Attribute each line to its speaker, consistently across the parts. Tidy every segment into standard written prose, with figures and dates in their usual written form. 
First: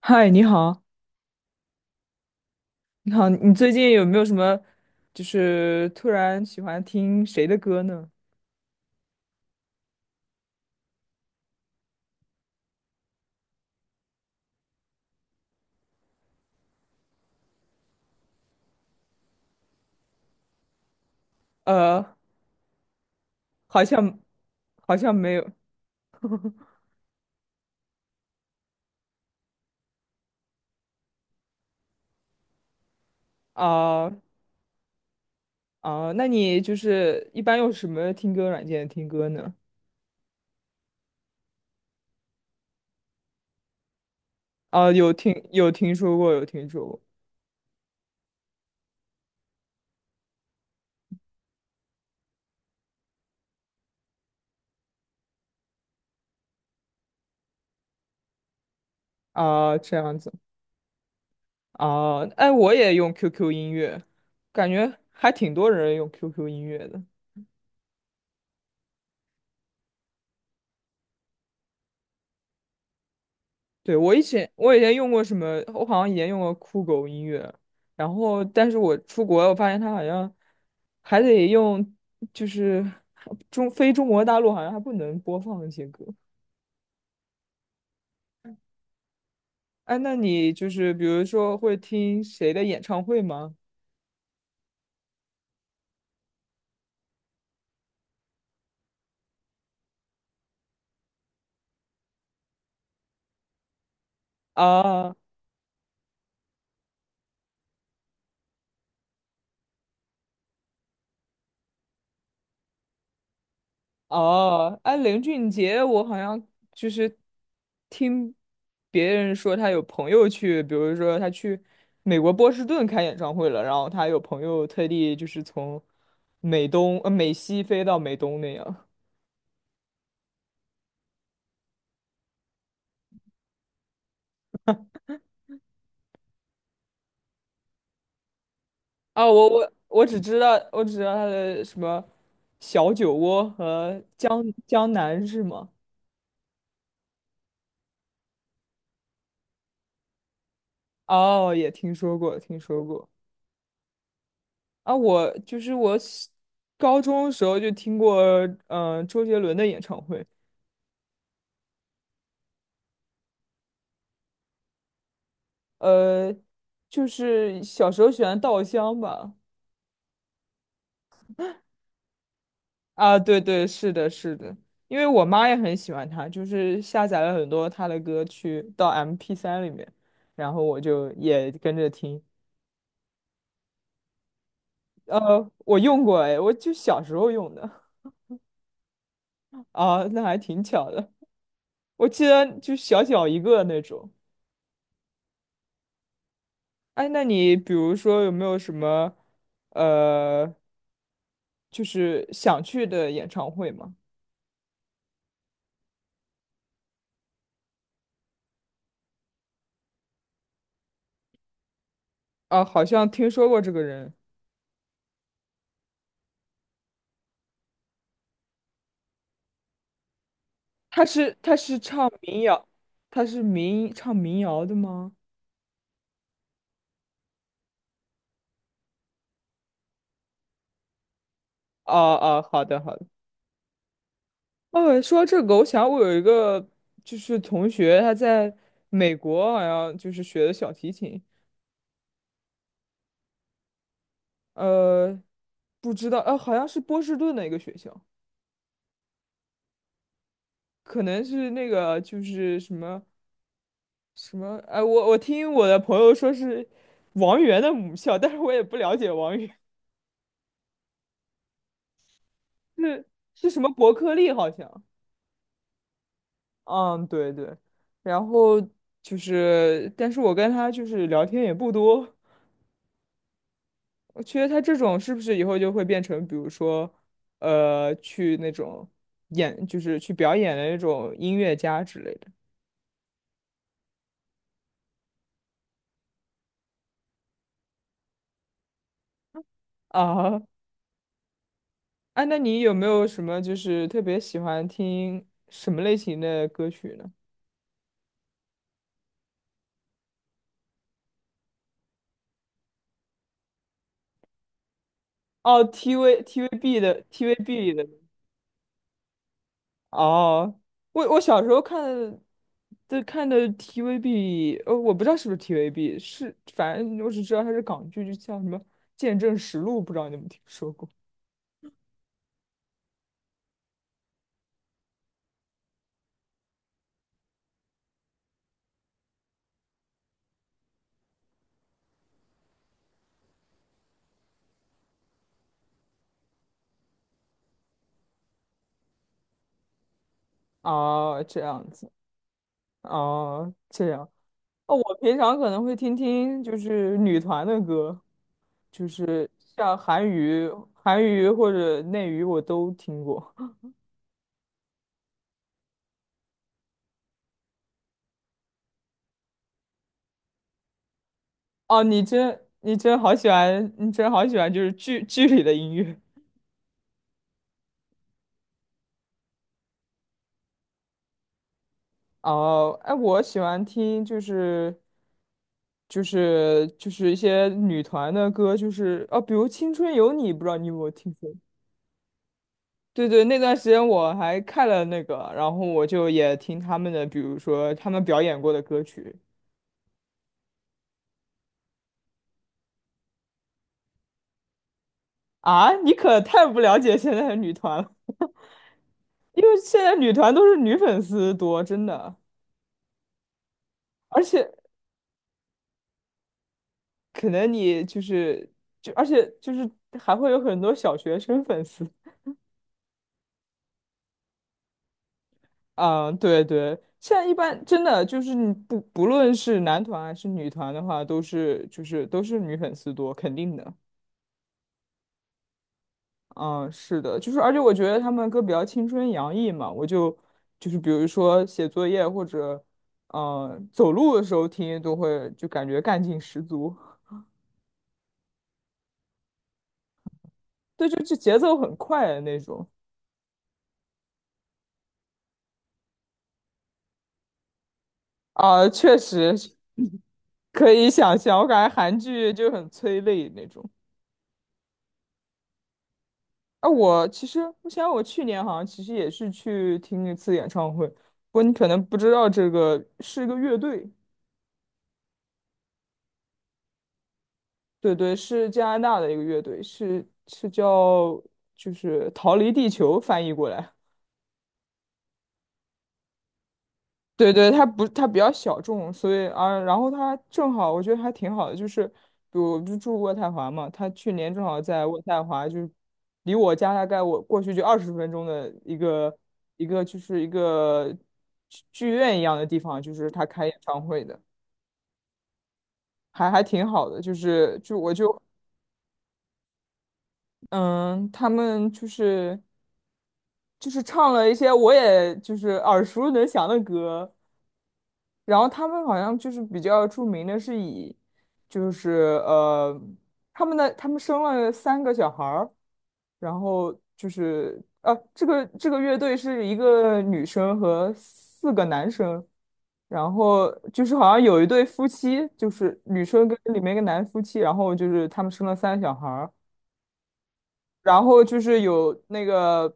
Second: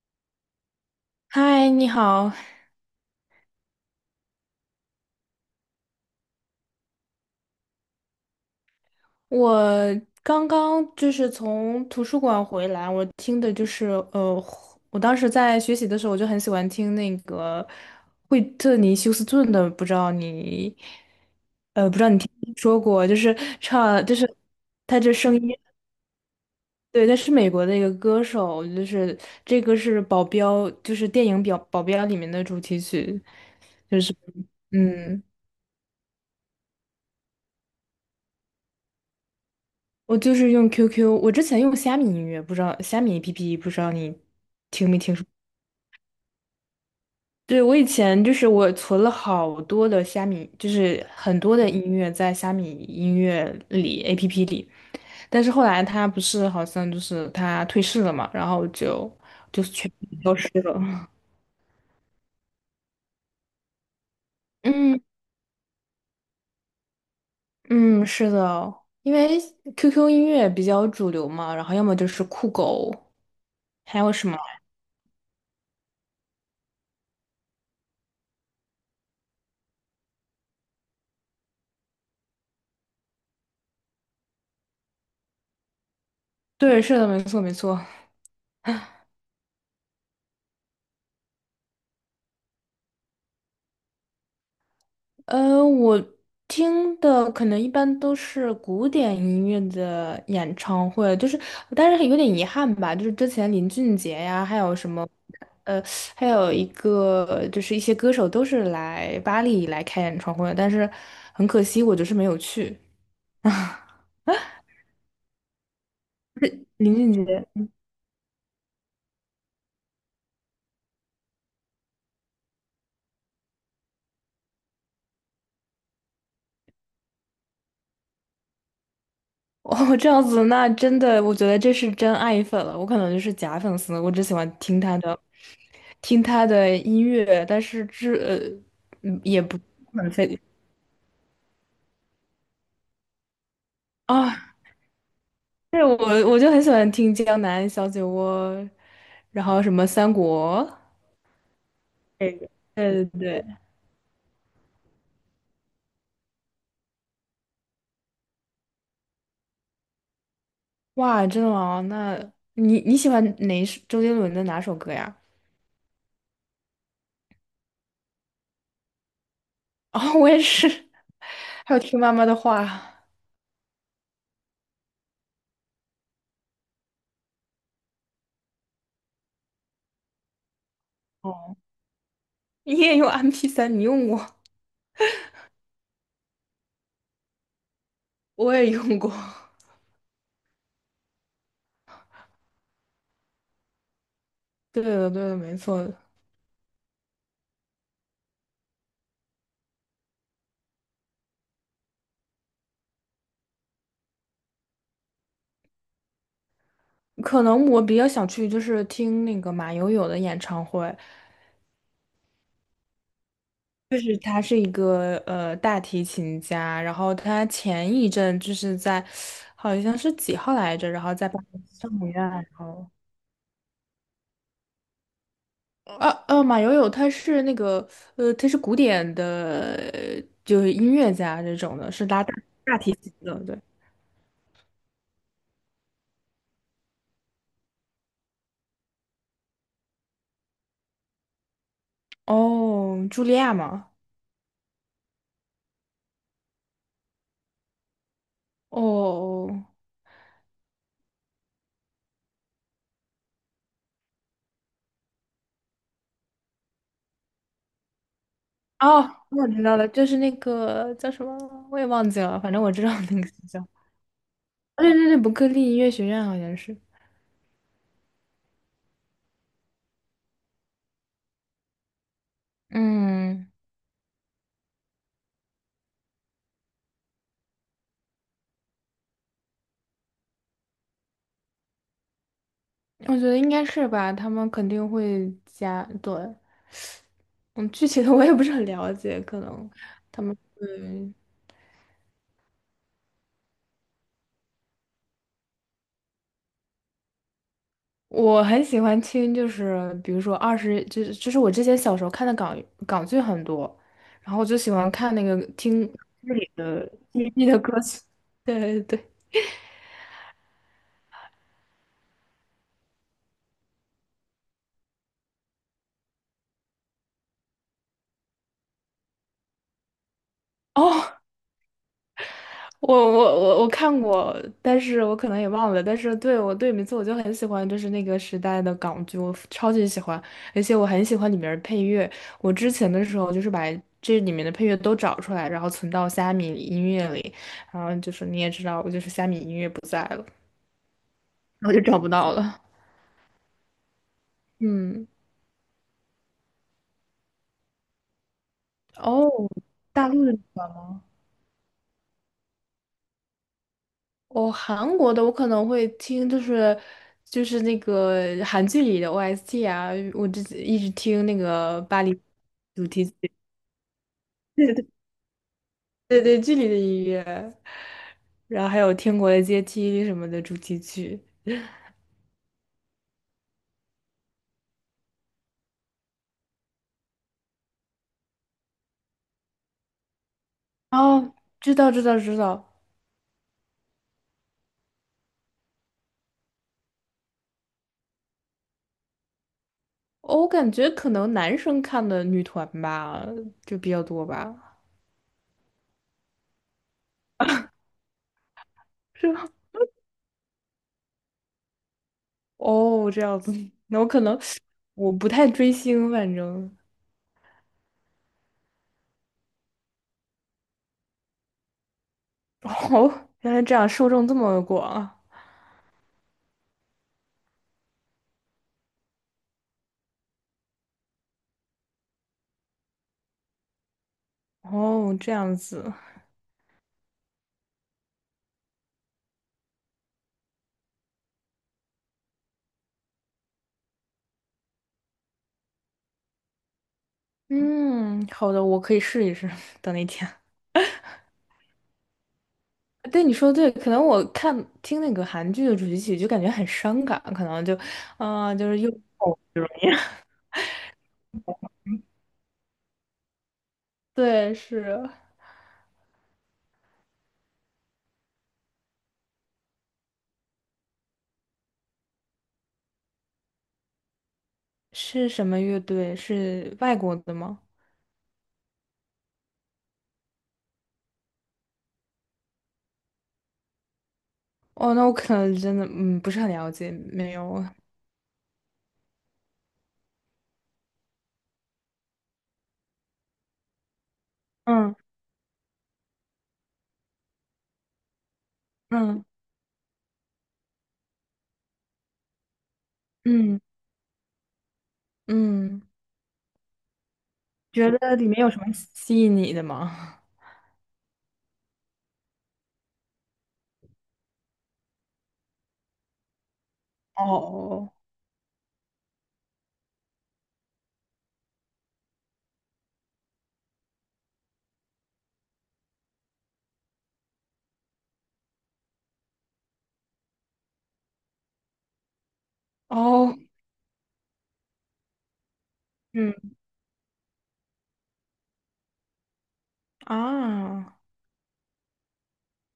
Speaker 1: 嗨，你好。
Speaker 2: 嗨，你好。
Speaker 1: 你好，你最近有没有什么，就是突然喜欢听谁的歌呢？
Speaker 2: 我刚刚从图书馆回来，我听的呃，我当时在学习的时候，我就很喜欢听那个惠特尼休斯顿的，不知道你，不知
Speaker 1: 呃，
Speaker 2: 道你听没说过，就是
Speaker 1: 好
Speaker 2: 唱，就
Speaker 1: 像
Speaker 2: 是
Speaker 1: 好
Speaker 2: 他这
Speaker 1: 像没
Speaker 2: 声
Speaker 1: 有。
Speaker 2: 音。对，他是美国的一个歌手，这个是保镖，就是电影表《保镖》里面的主题曲，就
Speaker 1: 啊，
Speaker 2: 是嗯。
Speaker 1: 啊，那你就是一般用什么听歌软件听歌呢？
Speaker 2: 我就是用 QQ,我之前用虾米音乐，不知道虾米 APP,不知道你听
Speaker 1: 啊，
Speaker 2: 没听说？
Speaker 1: 有听说过。
Speaker 2: 对，我以前我存了好多的虾米，就是很多的音乐在虾米音乐里 APP 里，但是后来它不是好像就是它退市了嘛，然后就就是
Speaker 1: 啊，
Speaker 2: 全
Speaker 1: 这样子。啊，哎，我也用 QQ 音乐，感觉
Speaker 2: 嗯
Speaker 1: 还挺多人用 QQ 音乐的。
Speaker 2: 嗯是的，因为 QQ 音乐比较主流嘛，然后要么就是酷狗，
Speaker 1: 对，
Speaker 2: 还有
Speaker 1: 我以
Speaker 2: 什么？
Speaker 1: 前我以前用过什么，我好像以前用过酷狗音乐。然后但是我出国，我发现它好像还得用，就是中非中国大陆好像还不能播放那些歌。
Speaker 2: 对，是的，没错没错。
Speaker 1: 哎，那你就是比如说会听谁的演唱会吗？
Speaker 2: 我听的可能一般都是古典音乐的演唱会，但是有点遗憾吧，就是之前林俊杰呀，还有什么，
Speaker 1: 啊
Speaker 2: 呃，还有一个就是一些歌手都是来巴黎来开演唱会的，但是很可惜，我就是没有去。
Speaker 1: 哦，哎，林俊杰，我好像就
Speaker 2: 林
Speaker 1: 是
Speaker 2: 俊杰，
Speaker 1: 听别人说他有朋友去，比如说他去美国波士顿开演唱会了，然后他有朋友特地就是从美西飞到美东那样。
Speaker 2: 哦，这样子，那真的，我觉得这是真爱粉了，我可能就是假粉丝，我只喜欢听他的，听他的音乐，但是这，
Speaker 1: 啊，
Speaker 2: 也
Speaker 1: 我
Speaker 2: 不。
Speaker 1: 我我
Speaker 2: 很
Speaker 1: 只
Speaker 2: 非，
Speaker 1: 知道我只知道他的什么小酒窝和江
Speaker 2: 啊，
Speaker 1: 江南是吗？
Speaker 2: 对，我就很喜欢听《江南小酒窝》，然后什么《三国》。
Speaker 1: 哦，也听说过，听说
Speaker 2: 对对
Speaker 1: 过。
Speaker 2: 对，
Speaker 1: 啊，我就是我小高中的时候就听过，周杰伦的演唱会。
Speaker 2: 哇，真的吗？那你喜欢哪一首周杰伦的哪首歌呀？
Speaker 1: 呃，就是小时候喜欢稻香吧。
Speaker 2: 哦，我也是。还有听妈妈的话。
Speaker 1: 啊，对对，是的，是的，因为我妈也很喜欢他，就是下载了很多他的歌曲到 MP3里面，然后我就也跟着听。
Speaker 2: 你也用 m p 三？你用过，
Speaker 1: 我用过。哎，我就小时候用的。
Speaker 2: 我也用过。
Speaker 1: 啊，那还挺巧的。我记得就小小一个那种。
Speaker 2: 对的，对的，没错的。
Speaker 1: 哎，那你比如说有没有什么呃，就是想去的演唱会吗？
Speaker 2: 可能我比较想去，就是听那个马友友的演唱会。
Speaker 1: 啊，好像听说过这个
Speaker 2: 就
Speaker 1: 人。
Speaker 2: 是他是一个大提琴家，然后他前一阵就是在好像是几号来着，然
Speaker 1: 他
Speaker 2: 后在
Speaker 1: 是
Speaker 2: 巴
Speaker 1: 他
Speaker 2: 黎
Speaker 1: 是
Speaker 2: 圣母
Speaker 1: 唱
Speaker 2: 院，
Speaker 1: 民
Speaker 2: 然
Speaker 1: 谣，
Speaker 2: 后
Speaker 1: 他是唱民谣的吗？
Speaker 2: 马友友他是那个，他是古典的，就是音乐家这种的，
Speaker 1: 哦
Speaker 2: 是拉
Speaker 1: 哦，好
Speaker 2: 大
Speaker 1: 的
Speaker 2: 提
Speaker 1: 好的。
Speaker 2: 琴的，对。
Speaker 1: 哦，说到这个，我想我有一个就是同学，他在美国好像就是学的小提琴。
Speaker 2: 哦，茱莉亚吗？
Speaker 1: 呃，不知道。好像是波士顿的一个学校，
Speaker 2: 哦
Speaker 1: 可能是那个就是什么什么。哎、我听我的朋友说是王源的母校，但是我也不了
Speaker 2: 哦，
Speaker 1: 解王
Speaker 2: 我
Speaker 1: 源。
Speaker 2: 知道了，就是那个叫什么，我也忘记了，反正我知道
Speaker 1: 是
Speaker 2: 那个学
Speaker 1: 是什
Speaker 2: 校。
Speaker 1: 么伯 克利好像。
Speaker 2: 对对对，伯克利音乐学院好像是。
Speaker 1: 嗯，对对，然后就是，但是我跟他就是聊天也不多。
Speaker 2: 嗯。
Speaker 1: 我觉得他这种是不是以后就会变成，比如说，去那种就是去表演的那种音乐家之类的。
Speaker 2: 我觉得应该是吧，他们肯定会加，对，嗯，具体的我也不是很了解，可能他们
Speaker 1: 啊？
Speaker 2: 嗯，
Speaker 1: 哎，那你有没有什么就是特别喜欢听什么类型的歌曲呢？
Speaker 2: 我很喜欢听，就是比如说二十，就是我之前小时候看的港剧很多，然后我就喜欢看那个
Speaker 1: 哦
Speaker 2: 听
Speaker 1: ，TV
Speaker 2: 剧里
Speaker 1: TVB
Speaker 2: 的
Speaker 1: 的
Speaker 2: TP 的
Speaker 1: TVB
Speaker 2: 歌
Speaker 1: 的。
Speaker 2: 曲。对对对，
Speaker 1: 哦，我小时候看的，就看的 TVB。我不知道是不是 TVB，是反正我只知道它是港剧，就叫什么《见证实录》，不知道你有没有听说过？
Speaker 2: 哦，我看过，但是我可能也忘了。但是对我对名字我就很喜欢，就是那个时代的港剧，我超级喜欢，而且我很喜欢里面的配乐。我之前的时候就是把这里面的配乐都找出来，然后存到虾米音乐里。然后就是你也知道，我就是虾米音乐不在了，
Speaker 1: 哦，这样
Speaker 2: 然后就
Speaker 1: 子。
Speaker 2: 找不到了。
Speaker 1: 哦，这样。哦，我
Speaker 2: 嗯，
Speaker 1: 平常可能会听听就是女团的歌，就是
Speaker 2: 哦，
Speaker 1: 像
Speaker 2: 大陆的你知道吗？
Speaker 1: 韩娱或者内娱我都听过。
Speaker 2: 哦，韩国的我可能会听，就是那个韩剧里的 OST 啊，一直听那个
Speaker 1: 哦，
Speaker 2: 巴黎主题曲。
Speaker 1: 你真好喜欢就是
Speaker 2: 对对
Speaker 1: 剧里的音乐。
Speaker 2: 对对，剧里的音乐，然后还有《天国的阶梯》什么的主题曲。
Speaker 1: 哦，哎，我喜欢听就是一些女团的歌，就是哦，比如《青春有你》，不知道你有没有听过？
Speaker 2: 哦，知道知道知道。
Speaker 1: 对对，那段时间我还看了那个，然后我就也听他们的，比如说他们表演过的歌曲。
Speaker 2: 哦，我感觉可能男生看的女团吧，就比较多吧，
Speaker 1: 啊。你可太不了解现在的女团了，
Speaker 2: 是
Speaker 1: 因
Speaker 2: 吧？
Speaker 1: 为现在女团都是女粉丝多，真的，
Speaker 2: 哦，这样子，那我可
Speaker 1: 而
Speaker 2: 能
Speaker 1: 且
Speaker 2: 我不太追星，反正。
Speaker 1: 可能你就是就而且就是还会有很多小学生粉丝。
Speaker 2: 哦，原来这样受众这么广啊。
Speaker 1: 嗯，对对，现在一般真的就是你不不论是男团还是女团的话，都是女粉丝多，肯定的。
Speaker 2: 哦，这样子，
Speaker 1: 嗯，是的，就是而且我觉得他们歌比较青春洋溢嘛，我就比如说写作业或者走路的时候听，都会就感觉干劲十足。
Speaker 2: 嗯，好的，我可以试一试。等那天。
Speaker 1: 对，就节奏很快的那种。
Speaker 2: 对，你说对，可能听那个韩剧的主题曲就感觉很伤感，可能就，啊、
Speaker 1: 啊，
Speaker 2: 就是又。
Speaker 1: 确 实
Speaker 2: 哦，这种 样。
Speaker 1: 可以想象，我感觉韩剧就很催泪那种。
Speaker 2: 对，是。
Speaker 1: 啊，我去年好像其实也是去听一次演唱会，不过你可能不知道这个是一个乐队。
Speaker 2: 是什么乐队？是外国的吗？
Speaker 1: 对对，是加拿大的一个乐队，是叫就是逃离地球翻译过来。
Speaker 2: 哦，那我可能真的嗯不是很了解，
Speaker 1: 对
Speaker 2: 没
Speaker 1: 对，他
Speaker 2: 有，
Speaker 1: 不，他比较小众，所以啊，然后他正好，我觉得还挺好的，就是比如我不住渥太华嘛，他去年正好在
Speaker 2: 嗯
Speaker 1: 渥太华，就是离我家大概我过去就20分钟的
Speaker 2: 嗯
Speaker 1: 一个剧院一样的地方，就是他开演
Speaker 2: 嗯
Speaker 1: 唱会的。
Speaker 2: 嗯，
Speaker 1: 还挺好的，就是就
Speaker 2: 觉
Speaker 1: 我
Speaker 2: 得
Speaker 1: 就
Speaker 2: 里面有什么吸引你的吗？
Speaker 1: 嗯，他们就是唱了一些我也就是耳熟能详的歌，
Speaker 2: 哦
Speaker 1: 然后他们好像就是比较著名的是以，就是呃，他们的他们生了三个小孩儿。然后就是这个乐队是一个女生和四个男生，然
Speaker 2: 哦，
Speaker 1: 后就是好像有一对夫妻，就是女生跟
Speaker 2: 嗯
Speaker 1: 里面一个男夫妻，然后就是他们生了三个小孩儿，
Speaker 2: 啊。
Speaker 1: 然后就是有那个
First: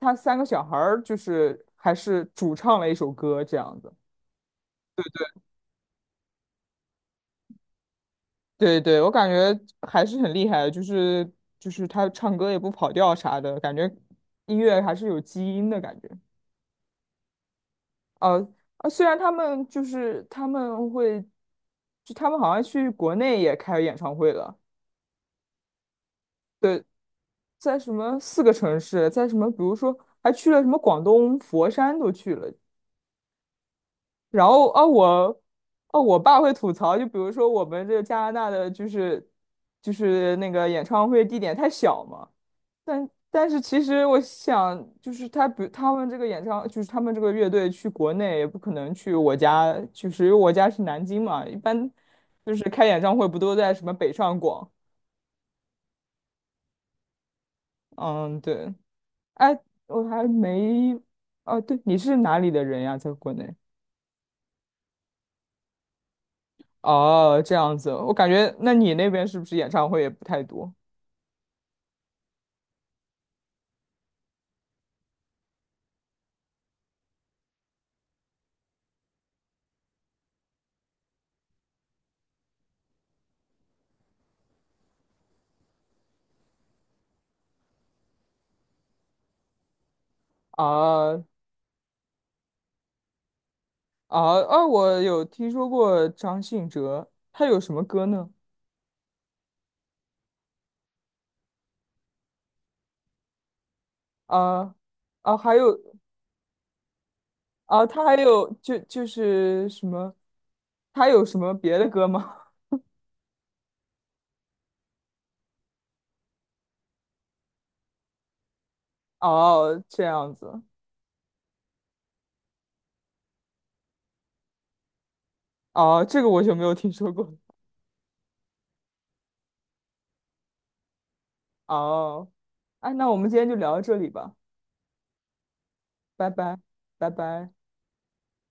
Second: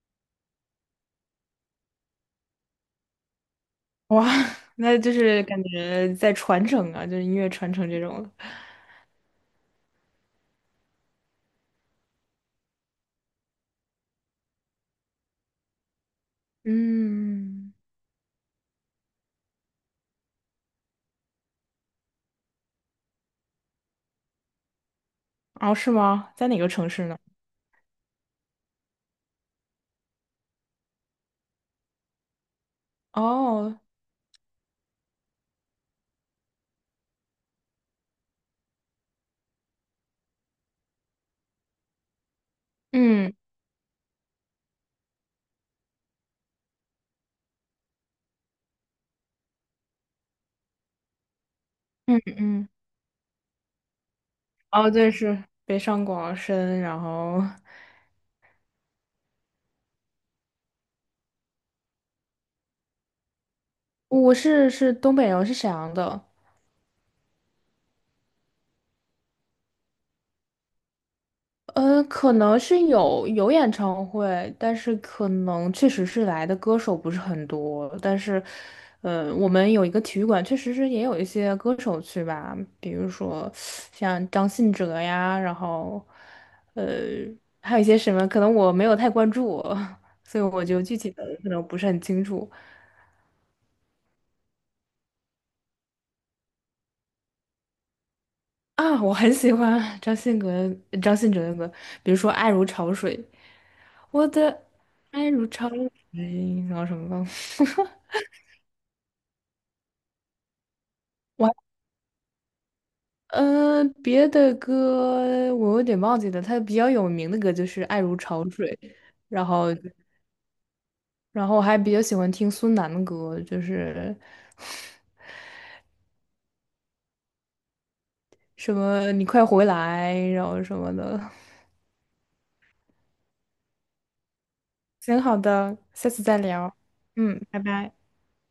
Speaker 1: 他三个小孩儿就是还是主唱了一首歌这样子。
Speaker 2: 哇！那就是感觉在传承啊，就是音乐传承这种的。
Speaker 1: 对对，我感觉还是很厉害的，就是他唱歌也不跑调啥的，感觉音乐还是有基因的感觉。
Speaker 2: 嗯，
Speaker 1: 呃啊，虽然他们会，就他们好像去国内也开演唱会了。
Speaker 2: 哦，是吗？在哪个
Speaker 1: 对，
Speaker 2: 城市呢？
Speaker 1: 在什么四个城市，在什么比如说还去了什么广东佛山都去了。
Speaker 2: 哦，
Speaker 1: 然后啊，我爸会吐槽，就比如说我们这加拿大的就是那个演唱会地点太小嘛。
Speaker 2: 嗯
Speaker 1: 但是其实我想，就是他比他们这个演唱，就是他们这个乐队去国内也不可能去我家，就是因为我家是南京嘛，一般
Speaker 2: 嗯
Speaker 1: 就是
Speaker 2: 嗯，
Speaker 1: 开演唱会不都在什么北上广？
Speaker 2: 哦，对，是北上广深，然后
Speaker 1: 嗯，对。哎，我还没。哦，对，你是哪里的人呀？在国内？
Speaker 2: 是东北人，我是沈阳的。
Speaker 1: 哦，这样子，我感觉那你那边是不是演唱会也不太多？
Speaker 2: 可能是有演唱会，但是可能确实是来的歌手不是很多。但是，我们有一个体育馆，确实是也有一些歌手去吧，比如说像张信哲呀，然后，呃，还有一些什么，可能我没有太关注。所以我就具体的
Speaker 1: 啊
Speaker 2: 可能不是很清楚。
Speaker 1: 啊啊！我有听说过张信哲，他有什么歌呢？
Speaker 2: 啊，我很喜欢张信哲，张信哲的歌，比如说《爱如潮水》，我的
Speaker 1: 啊
Speaker 2: 爱
Speaker 1: 啊，
Speaker 2: 如
Speaker 1: 还
Speaker 2: 潮
Speaker 1: 有。
Speaker 2: 水，然后什么忘了。
Speaker 1: 啊，他还有就是什么，他有什
Speaker 2: 我
Speaker 1: 么别的歌吗？
Speaker 2: 别的歌我有点忘记了，他比较有名的歌就是《爱如潮水》，然后
Speaker 1: 哦，这样子。
Speaker 2: 然后我还比较喜欢听孙楠的歌，就是
Speaker 1: 哦，这个我就没有听说过。
Speaker 2: 什么你快回来，然后什么的。
Speaker 1: 哦，哎，那我们今天就聊到这里吧，
Speaker 2: 行，好的，下次
Speaker 1: 拜
Speaker 2: 再
Speaker 1: 拜，
Speaker 2: 聊，
Speaker 1: 拜
Speaker 2: 嗯，
Speaker 1: 拜。
Speaker 2: 拜拜。